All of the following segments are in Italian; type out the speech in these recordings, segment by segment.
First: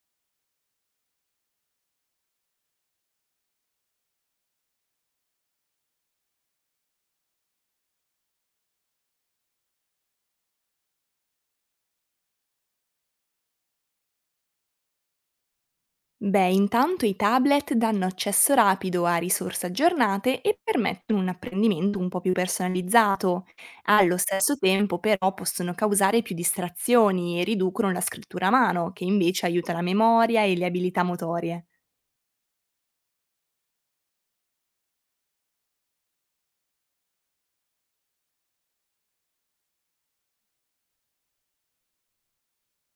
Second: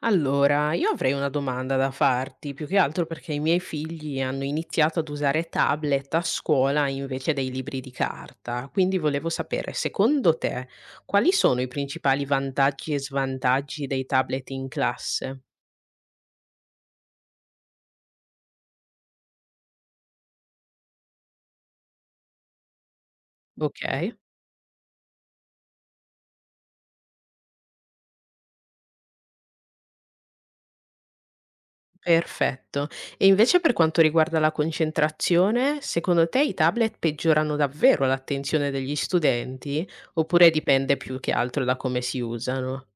Allora, io avrei una domanda da farti, più che altro perché i miei figli hanno iniziato ad usare tablet a scuola invece dei libri di carta, quindi volevo sapere, secondo te, quali sono i principali vantaggi e svantaggi dei tablet in classe? Beh, intanto i tablet danno accesso rapido a risorse aggiornate e permettono un apprendimento un po' più personalizzato. Ok, Allo stesso tempo, però, possono causare più distrazioni e riducono la scrittura a mano, che invece aiuta la memoria e le abilità motorie. perfetto. E invece per quanto riguarda la concentrazione, secondo te i tablet peggiorano davvero l'attenzione degli studenti oppure dipende più che altro da come si usano?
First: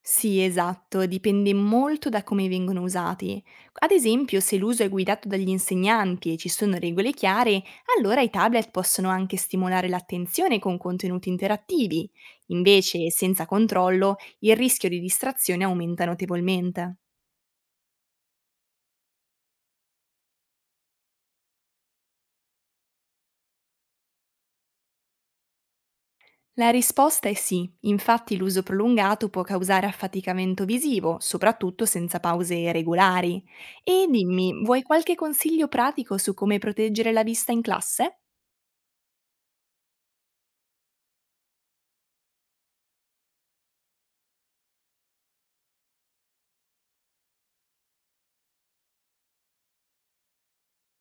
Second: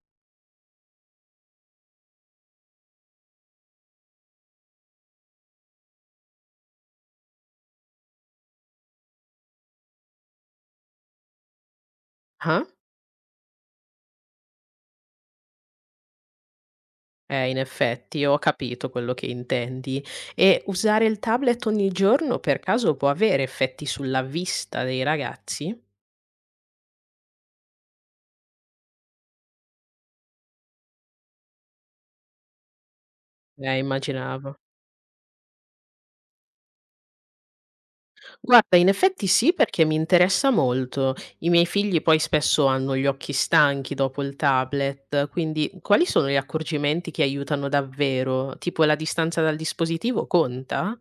Sì, esatto, dipende molto da come vengono usati. Ad esempio, se l'uso è guidato dagli insegnanti e ci sono regole chiare, allora i tablet possono anche stimolare l'attenzione con contenuti interattivi. Ah? Invece, senza controllo, il rischio di distrazione aumenta notevolmente. In effetti, ho capito quello che intendi. E usare il tablet ogni giorno per caso può avere effetti sulla vista dei ragazzi? La risposta è sì, infatti l'uso prolungato può causare affaticamento visivo, soprattutto senza pause regolari. E Immaginavo. dimmi, vuoi qualche consiglio pratico su come proteggere la vista in classe? Guarda, in effetti sì, perché mi interessa molto. I miei figli poi spesso hanno gli occhi stanchi dopo il tablet, quindi quali sono gli accorgimenti che aiutano davvero? Tipo la distanza dal dispositivo conta?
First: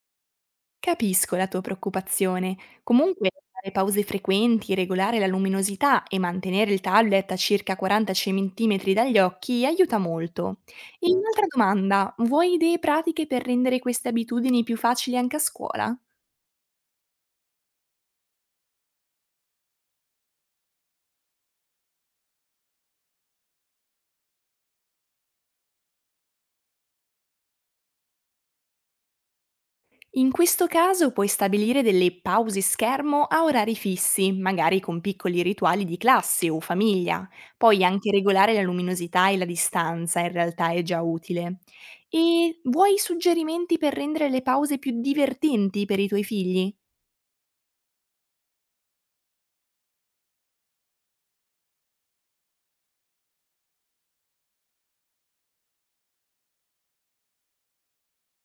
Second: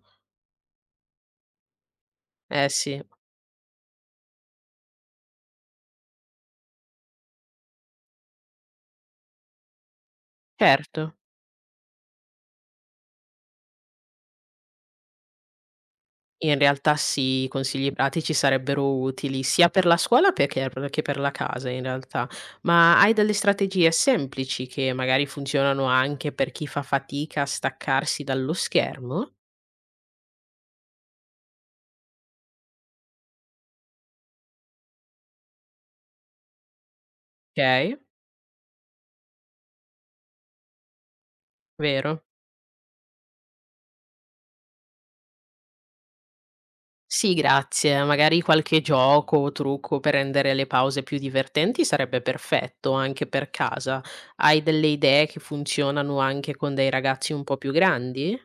Capisco la tua preoccupazione. Eh sì, Comunque, fare pause frequenti, regolare la luminosità e mantenere il tablet a circa 40 cm dagli occhi aiuta molto. E certo. un'altra domanda, vuoi idee pratiche per rendere queste abitudini più facili anche a scuola? In realtà sì, i consigli pratici sarebbero utili sia per la scuola per che per la casa in realtà. Ma hai delle strategie semplici che magari funzionano anche per chi fa fatica a staccarsi dallo schermo? In questo caso puoi stabilire delle pause schermo a orari fissi, magari con piccoli rituali di classe o famiglia. Poi Okay, anche regolare la luminosità e la distanza in realtà è già utile. vero. E vuoi suggerimenti per rendere le pause più divertenti per i tuoi figli? Sì, grazie. Magari qualche gioco o trucco per rendere le pause più divertenti sarebbe perfetto anche per casa. Hai delle idee che funzionano anche con dei ragazzi un po' più grandi?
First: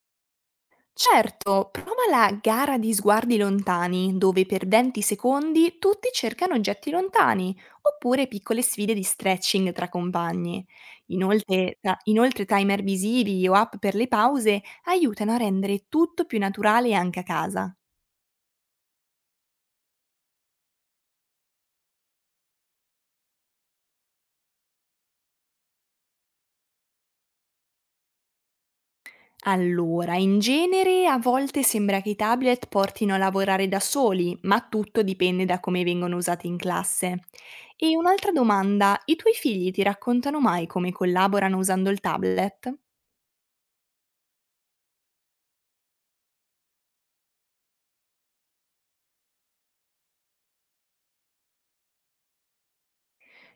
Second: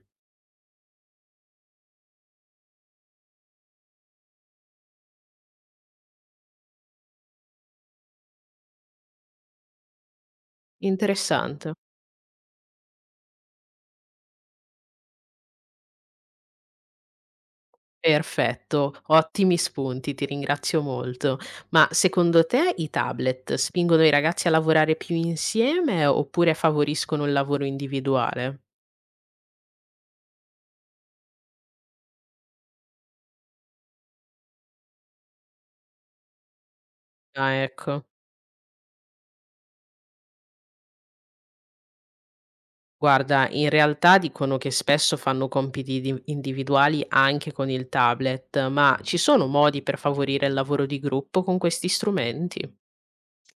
Certo, prova la gara di sguardi lontani, dove per 20 secondi tutti cercano oggetti lontani, oppure piccole sfide di stretching tra compagni. Interessante. Inoltre, inoltre timer visivi o app per le pause aiutano a rendere tutto più naturale anche a casa. Perfetto, ottimi spunti, ti ringrazio molto. Ma secondo te i tablet spingono i ragazzi a lavorare più insieme oppure favoriscono il lavoro individuale? Allora, in genere a volte sembra che i tablet portino a lavorare da soli, ma tutto dipende da come vengono usati in classe. Ah, E ecco. un'altra domanda, i tuoi figli ti raccontano mai come collaborano usando il tablet? Guarda, in realtà dicono che spesso fanno individuali anche con il tablet, ma ci sono modi per favorire il lavoro di gruppo con questi strumenti?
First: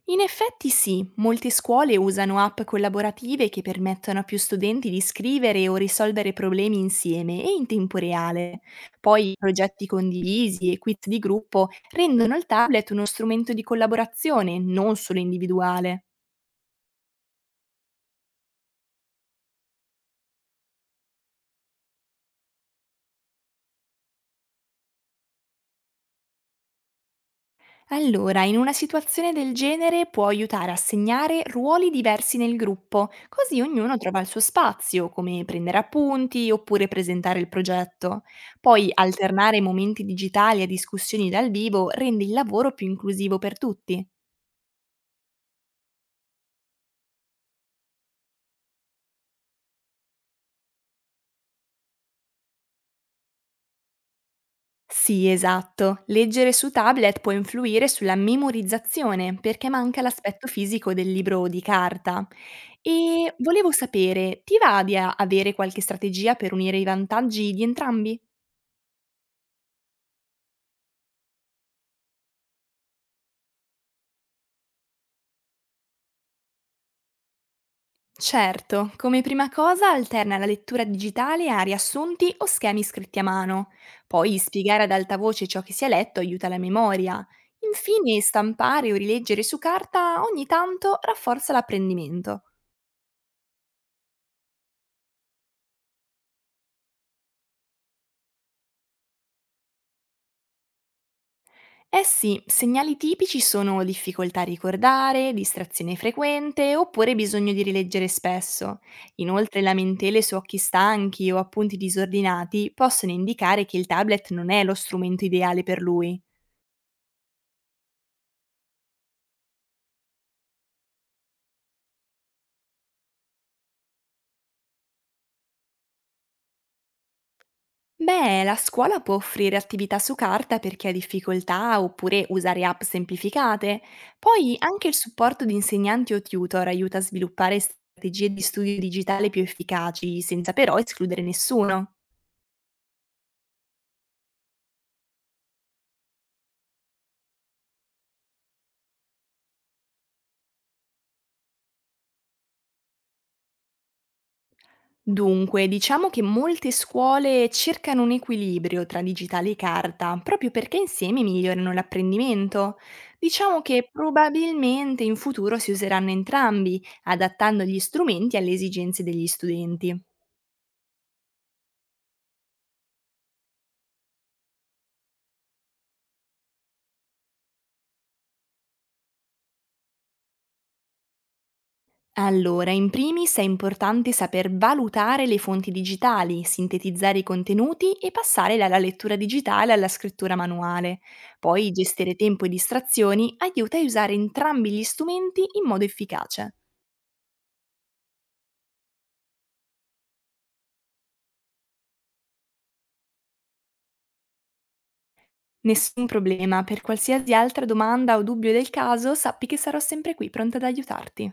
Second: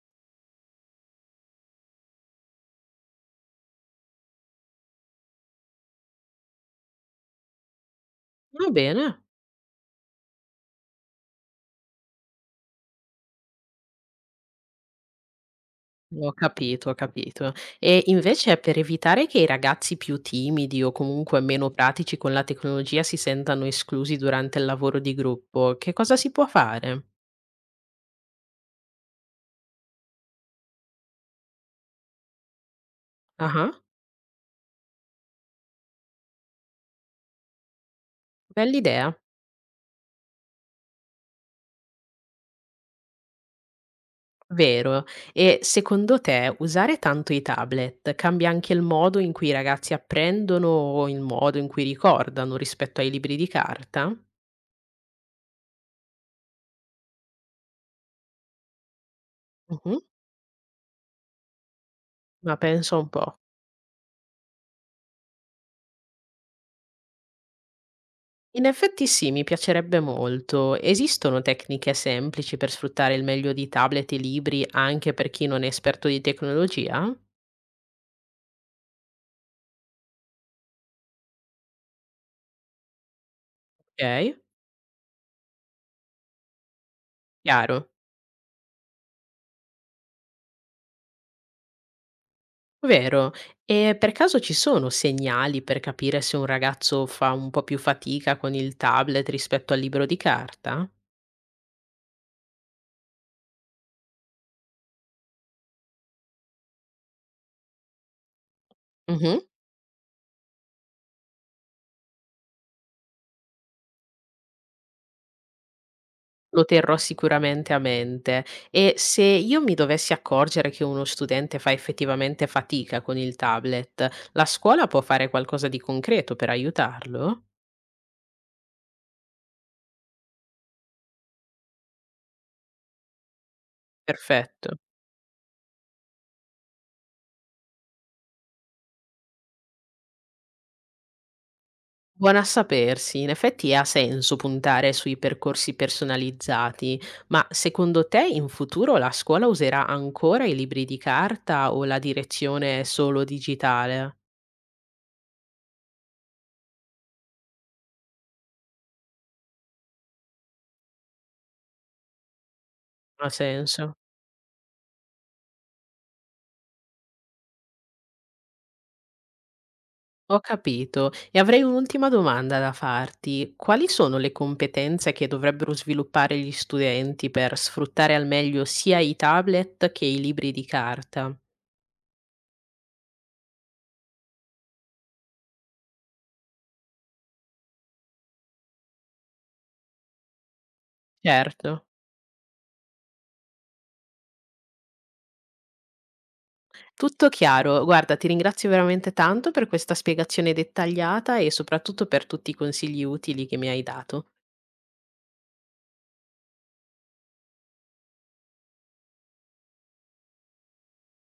In effetti sì, molte scuole usano app collaborative che permettono a più studenti di scrivere o risolvere problemi insieme e in tempo reale. Va bene. Poi progetti condivisi e quiz di gruppo rendono il tablet uno strumento di collaborazione, non solo individuale. Ho capito, ho capito. E invece per evitare che i ragazzi più timidi o comunque meno pratici con la tecnologia si sentano esclusi durante il lavoro di gruppo, che cosa si può fare? Allora, in una situazione del genere può aiutare a segnare ruoli diversi nel gruppo, così Ah, ognuno trova il suo spazio, come prendere appunti oppure presentare il progetto. Poi bell'idea, alternare momenti digitali a discussioni dal vivo rende il lavoro più inclusivo per tutti. vero. E secondo te usare tanto i tablet cambia anche il modo in cui i ragazzi apprendono o il modo in cui ricordano rispetto ai libri di carta? Sì, esatto. Leggere su tablet può influire sulla memorizzazione perché Mhm, manca l'aspetto fisico del libro o di carta. ma penso un E po'. volevo sapere, ti va di avere qualche strategia per unire i vantaggi di entrambi? In effetti sì, mi piacerebbe molto. Esistono tecniche semplici per sfruttare il meglio di tablet e libri anche per chi non è esperto di tecnologia? Certo, come prima cosa alterna la lettura digitale a riassunti o schemi scritti a mano. Ok, Poi spiegare ad alta voce ciò che si è letto aiuta la memoria. chiaro, Infine, stampare o rileggere su carta ogni tanto rafforza l'apprendimento. vero. E per caso ci sono segnali per capire se un ragazzo fa un po' più fatica con il tablet rispetto al libro di carta? Eh sì, segnali tipici sono difficoltà a ricordare, distrazione frequente oppure bisogno di rileggere spesso. Inoltre lamentele su occhi stanchi o appunti disordinati possono indicare che il tablet non è lo strumento ideale per lui. Lo terrò sicuramente a mente e se io mi dovessi accorgere che uno studente fa effettivamente fatica con il tablet, la scuola può fare qualcosa di concreto per aiutarlo? Beh, la scuola può offrire attività su carta per chi ha difficoltà oppure usare app semplificate. Poi Perfetto. anche il supporto di insegnanti o tutor aiuta a sviluppare strategie di studio digitale più efficaci, senza però escludere nessuno. Buona a sapersi, in effetti ha senso puntare sui percorsi personalizzati, ma secondo te in futuro la scuola userà ancora i libri di carta o la direzione è solo digitale? Dunque, diciamo che molte scuole cercano un equilibrio tra digitale e carta, proprio perché insieme migliorano l'apprendimento. Ha Diciamo che senso? probabilmente in futuro si useranno entrambi, adattando gli strumenti alle esigenze degli studenti. Ho capito. E avrei un'ultima domanda da farti. Quali sono le competenze che dovrebbero sviluppare gli studenti per sfruttare al meglio sia i tablet che i libri di carta? Allora, in primis è importante saper valutare le fonti digitali, sintetizzare i contenuti e passare dalla lettura digitale alla scrittura manuale. Poi Certo. gestire tempo e distrazioni aiuta a usare entrambi gli strumenti in modo efficace. Tutto chiaro. Guarda, ti ringrazio veramente tanto per questa spiegazione dettagliata e soprattutto per tutti i consigli utili che mi hai dato. Nessun problema, per qualsiasi altra domanda o dubbio del caso sappi che sarò sempre qui pronta ad aiutarti.